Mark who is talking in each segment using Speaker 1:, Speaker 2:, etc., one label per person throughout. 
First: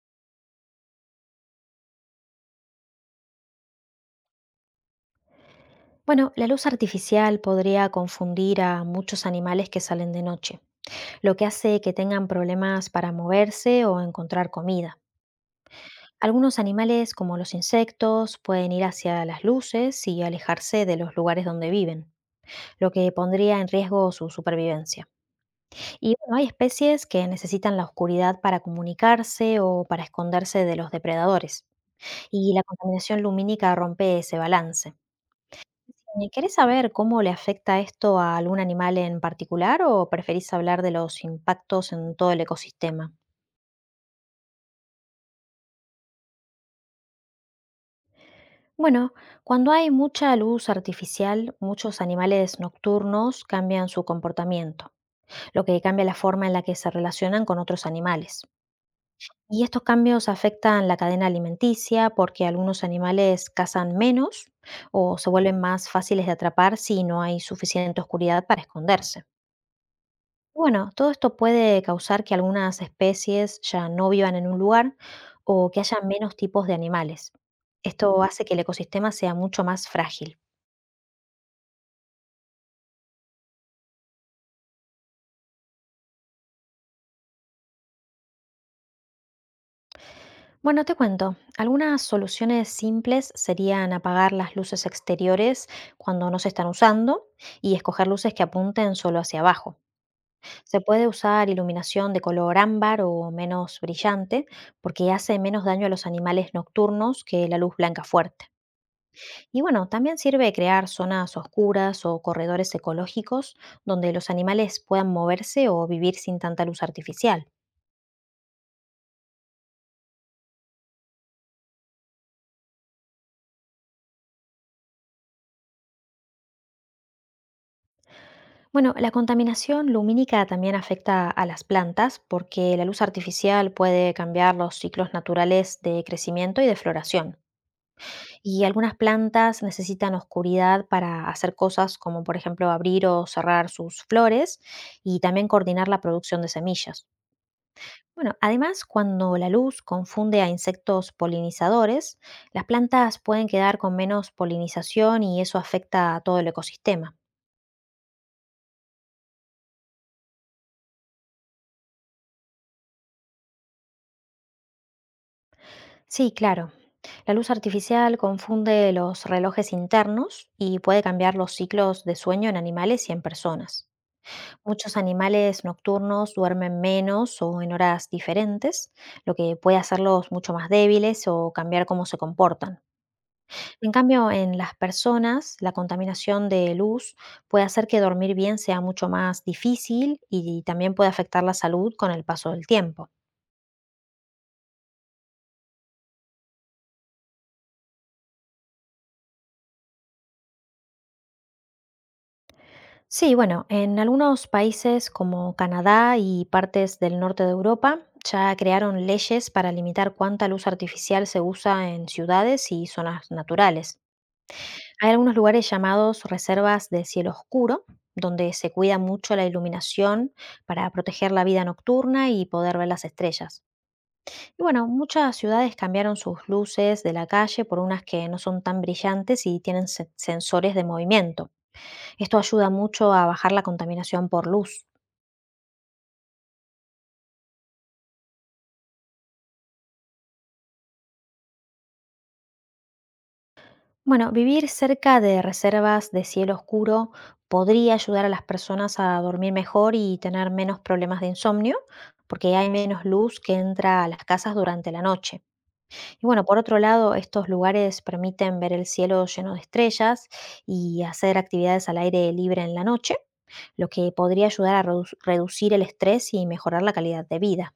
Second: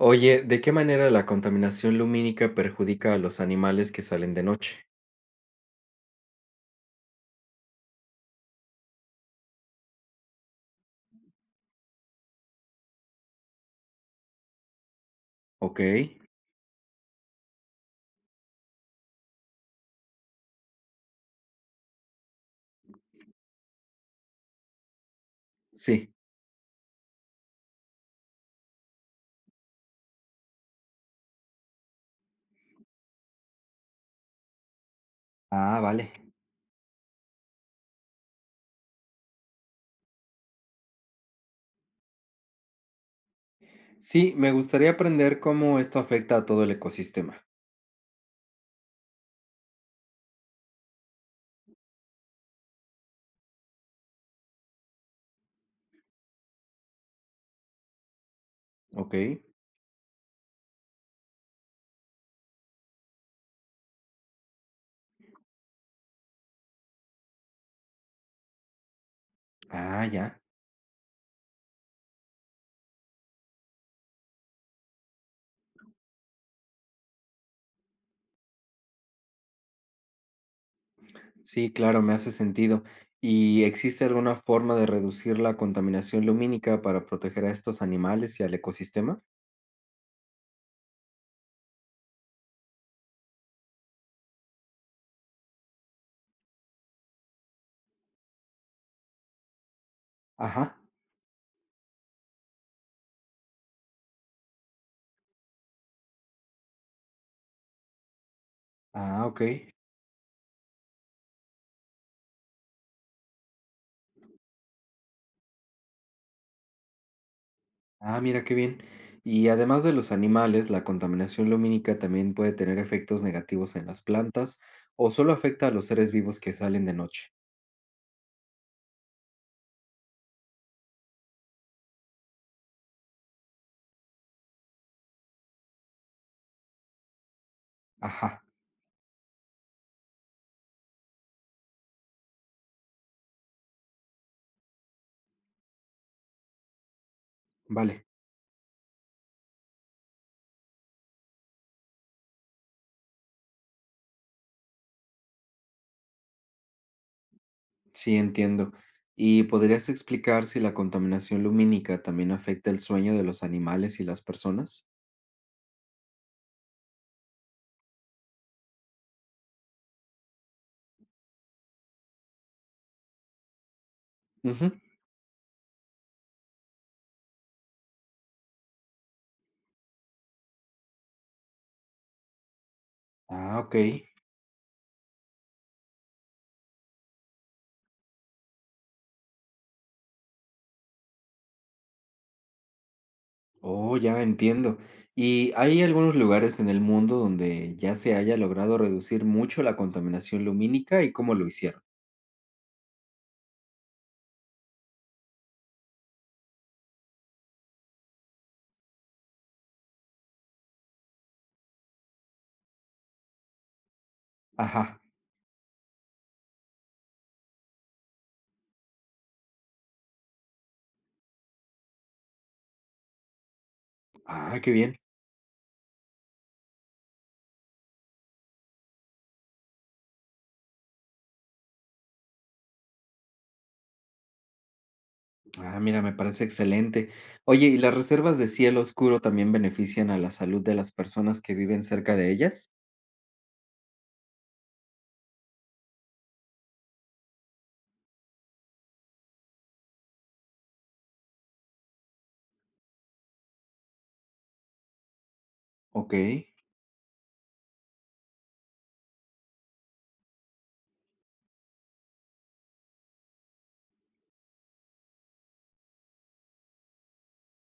Speaker 1: Oye, ¿de qué manera la contaminación lumínica perjudica a los animales que salen de noche?
Speaker 2: Bueno, la luz artificial podría confundir a muchos animales que salen de noche, lo que hace que tengan problemas para moverse o encontrar comida.
Speaker 1: Ok,
Speaker 2: Algunos animales, como los insectos, pueden ir hacia las luces y alejarse de los lugares donde viven, lo que pondría en riesgo su supervivencia.
Speaker 1: sí.
Speaker 2: Y bueno, hay especies que necesitan la oscuridad para comunicarse o para esconderse de los depredadores, y la contaminación lumínica rompe ese balance.
Speaker 1: Ah, vale.
Speaker 2: ¿Y querés saber cómo le afecta esto a algún animal en particular o preferís hablar de los impactos en todo el ecosistema?
Speaker 1: Sí, me gustaría aprender cómo esto afecta a todo el ecosistema.
Speaker 2: Bueno, cuando hay mucha luz artificial, muchos animales nocturnos cambian su comportamiento, lo que cambia la forma en la que se relacionan con otros animales.
Speaker 1: Ok.
Speaker 2: Y estos cambios afectan la cadena alimenticia porque algunos animales cazan menos o se vuelven más fáciles de atrapar si no hay suficiente oscuridad para esconderse.
Speaker 1: Ah, ya.
Speaker 2: Bueno, todo esto puede causar que algunas especies ya no vivan en un lugar o que haya menos tipos de animales. Esto hace que el ecosistema sea mucho más frágil.
Speaker 1: Sí, claro, me hace sentido. ¿Y existe alguna forma de reducir la contaminación lumínica para proteger a estos animales y al ecosistema?
Speaker 2: Bueno, te cuento, algunas soluciones simples serían apagar las luces exteriores cuando no se están usando y escoger luces que apunten solo hacia abajo.
Speaker 1: Ajá.
Speaker 2: Se puede usar iluminación de color ámbar o menos brillante porque hace menos daño a los animales nocturnos que la luz blanca fuerte.
Speaker 1: Ah, ok.
Speaker 2: Y bueno, también sirve crear zonas oscuras o corredores ecológicos donde los animales puedan moverse o vivir sin tanta luz artificial.
Speaker 1: Ah, mira qué bien. Y además de los animales, la contaminación lumínica también puede tener efectos negativos en las plantas o solo afecta a los seres vivos que salen de noche.
Speaker 2: Bueno, la contaminación lumínica también afecta a las plantas porque la luz artificial puede cambiar los ciclos naturales de crecimiento y de floración.
Speaker 1: Ajá,
Speaker 2: Y algunas plantas necesitan oscuridad para hacer cosas como por ejemplo abrir o cerrar sus flores y también coordinar la producción de semillas.
Speaker 1: vale.
Speaker 2: Bueno, además, cuando la luz confunde a insectos polinizadores, las plantas pueden quedar con menos polinización y eso afecta a todo el ecosistema.
Speaker 1: Sí, entiendo. ¿Y podrías explicar si la contaminación lumínica también afecta el sueño de los animales y las personas?
Speaker 2: Sí, claro. La luz artificial confunde los relojes internos y puede cambiar los ciclos de sueño en animales y en personas.
Speaker 1: Ujú.
Speaker 2: Muchos animales nocturnos duermen menos o en horas diferentes, lo que puede hacerlos mucho más débiles o cambiar cómo se comportan.
Speaker 1: Ah, ok.
Speaker 2: En cambio, en las personas, la contaminación de luz puede hacer que dormir bien sea mucho más difícil y también puede afectar la salud con el paso del tiempo.
Speaker 1: Oh, ya entiendo. ¿Y hay algunos lugares en el mundo donde ya se haya logrado reducir mucho la contaminación lumínica y cómo lo hicieron?
Speaker 2: Sí, bueno, en algunos países como Canadá y partes del norte de Europa ya crearon leyes para limitar cuánta luz artificial se usa en ciudades y zonas naturales.
Speaker 1: Ajá.
Speaker 2: Hay algunos lugares llamados reservas de cielo oscuro, donde se cuida mucho la iluminación para proteger la vida nocturna y poder ver las estrellas.
Speaker 1: Ah,
Speaker 2: Y
Speaker 1: qué
Speaker 2: bueno,
Speaker 1: bien.
Speaker 2: muchas ciudades cambiaron sus luces de la calle por unas que no son tan brillantes y tienen sensores de movimiento. Esto ayuda mucho a bajar la contaminación por luz.
Speaker 1: Ah, mira, me parece excelente. Oye, ¿y las reservas de cielo oscuro también benefician a la salud de las personas que viven cerca de ellas?
Speaker 2: Bueno, vivir cerca de reservas de cielo oscuro podría ayudar a las personas a dormir mejor y tener menos problemas de insomnio, porque hay menos luz que entra a las casas durante la noche.
Speaker 1: Ok.
Speaker 2: Y bueno, por otro lado, estos lugares permiten ver el cielo lleno de estrellas y hacer actividades al aire libre en la noche, lo que podría ayudar a reducir el estrés y mejorar la calidad de vida.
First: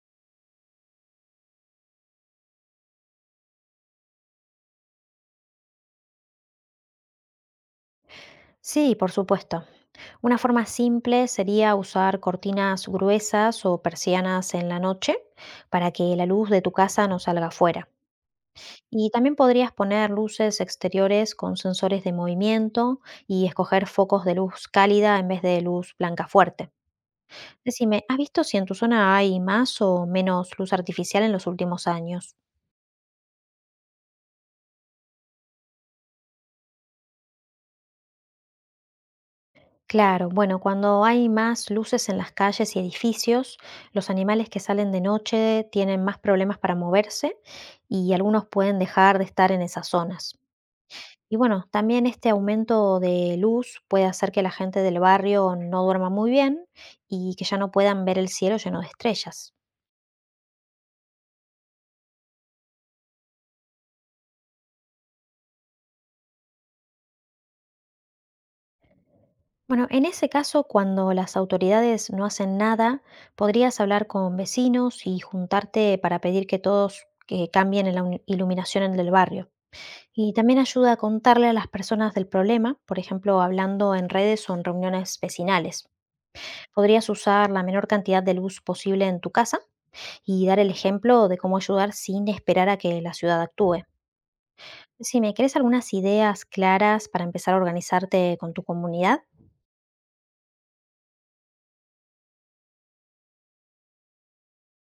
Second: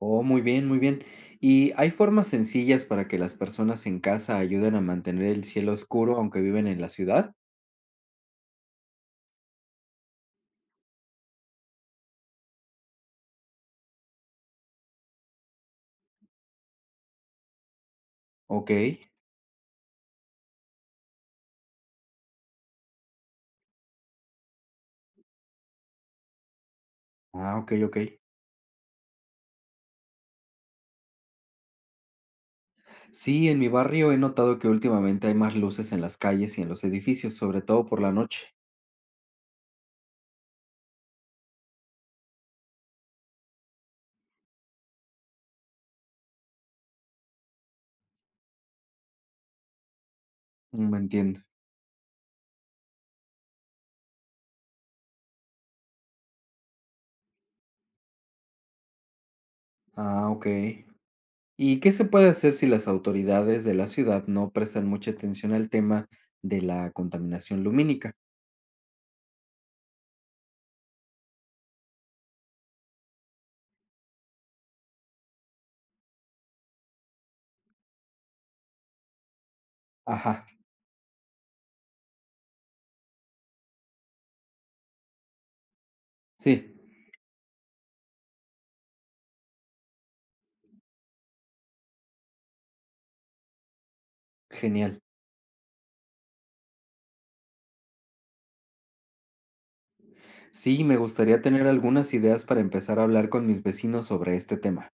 Speaker 1: Oh, muy bien, muy bien. ¿Y hay formas sencillas para que las personas en casa ayuden a mantener el cielo oscuro aunque viven en la ciudad?
Speaker 2: Sí, por supuesto. Una forma simple sería usar cortinas gruesas o persianas en la noche para que la luz de tu casa no salga afuera.
Speaker 1: Ok.
Speaker 2: Y también podrías poner luces exteriores con sensores de movimiento y escoger focos de luz cálida en vez de luz blanca fuerte.
Speaker 1: Ah, ok, ok.
Speaker 2: Decime, ¿has visto si en tu zona hay más o menos luz artificial en los últimos años?
Speaker 1: Sí, en mi barrio he notado que últimamente hay más luces en las calles y en los edificios, sobre todo por la noche.
Speaker 2: Claro, bueno, cuando hay más luces en las calles y edificios, los animales que salen de noche tienen más problemas para moverse y algunos pueden dejar de estar en esas zonas.
Speaker 1: Mm,
Speaker 2: Y
Speaker 1: entiendo.
Speaker 2: bueno, también este aumento de luz puede hacer que la gente del barrio no duerma muy bien y que ya no puedan ver el cielo lleno de estrellas.
Speaker 1: Ah, ok. ¿Y qué se puede hacer si las autoridades de la ciudad no prestan mucha atención al tema de la contaminación lumínica?
Speaker 2: Bueno, en ese caso, cuando las autoridades no hacen nada, podrías hablar con vecinos y juntarte para pedir que todos cambien la iluminación en el barrio. Y
Speaker 1: Ajá,
Speaker 2: también ayuda a contarle a las personas del problema, por ejemplo, hablando en redes o en reuniones vecinales.
Speaker 1: sí,
Speaker 2: Podrías usar la menor cantidad de luz posible en tu casa y dar el ejemplo de cómo ayudar sin esperar a que la ciudad actúe.
Speaker 1: genial.
Speaker 2: Si me querés algunas ideas claras para empezar a organizarte con tu comunidad,
Speaker 1: Sí, me gustaría tener algunas ideas para empezar a hablar con mis vecinos sobre este tema.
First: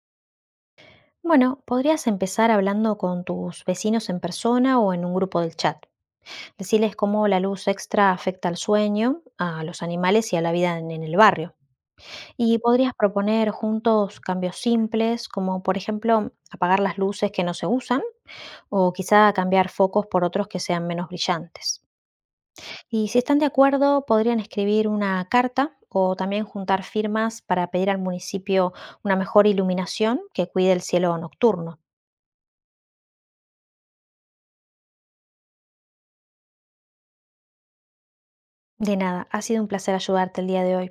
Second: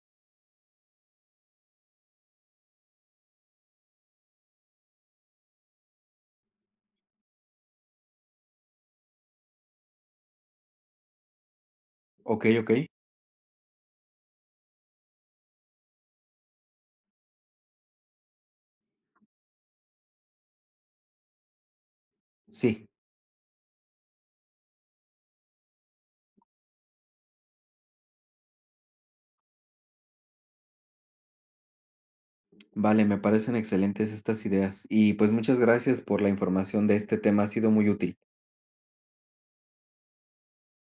Speaker 2: bueno, podrías empezar hablando con tus vecinos en persona o en un grupo del chat. Decirles cómo la luz extra afecta al sueño, a los animales y a la vida en el barrio.
Speaker 1: Ok,
Speaker 2: Y
Speaker 1: ok.
Speaker 2: podrías proponer juntos cambios simples, como por ejemplo apagar las luces que no se usan o quizá cambiar focos por otros que sean menos brillantes.
Speaker 1: Sí,
Speaker 2: Y si están de acuerdo, podrían escribir una carta o también juntar firmas para pedir al municipio una mejor iluminación que cuide el cielo nocturno.
Speaker 1: vale, me parecen excelentes estas ideas. Y pues muchas gracias por la información de este tema, ha sido muy útil.
Speaker 2: De nada, ha sido un placer ayudarte el día de hoy.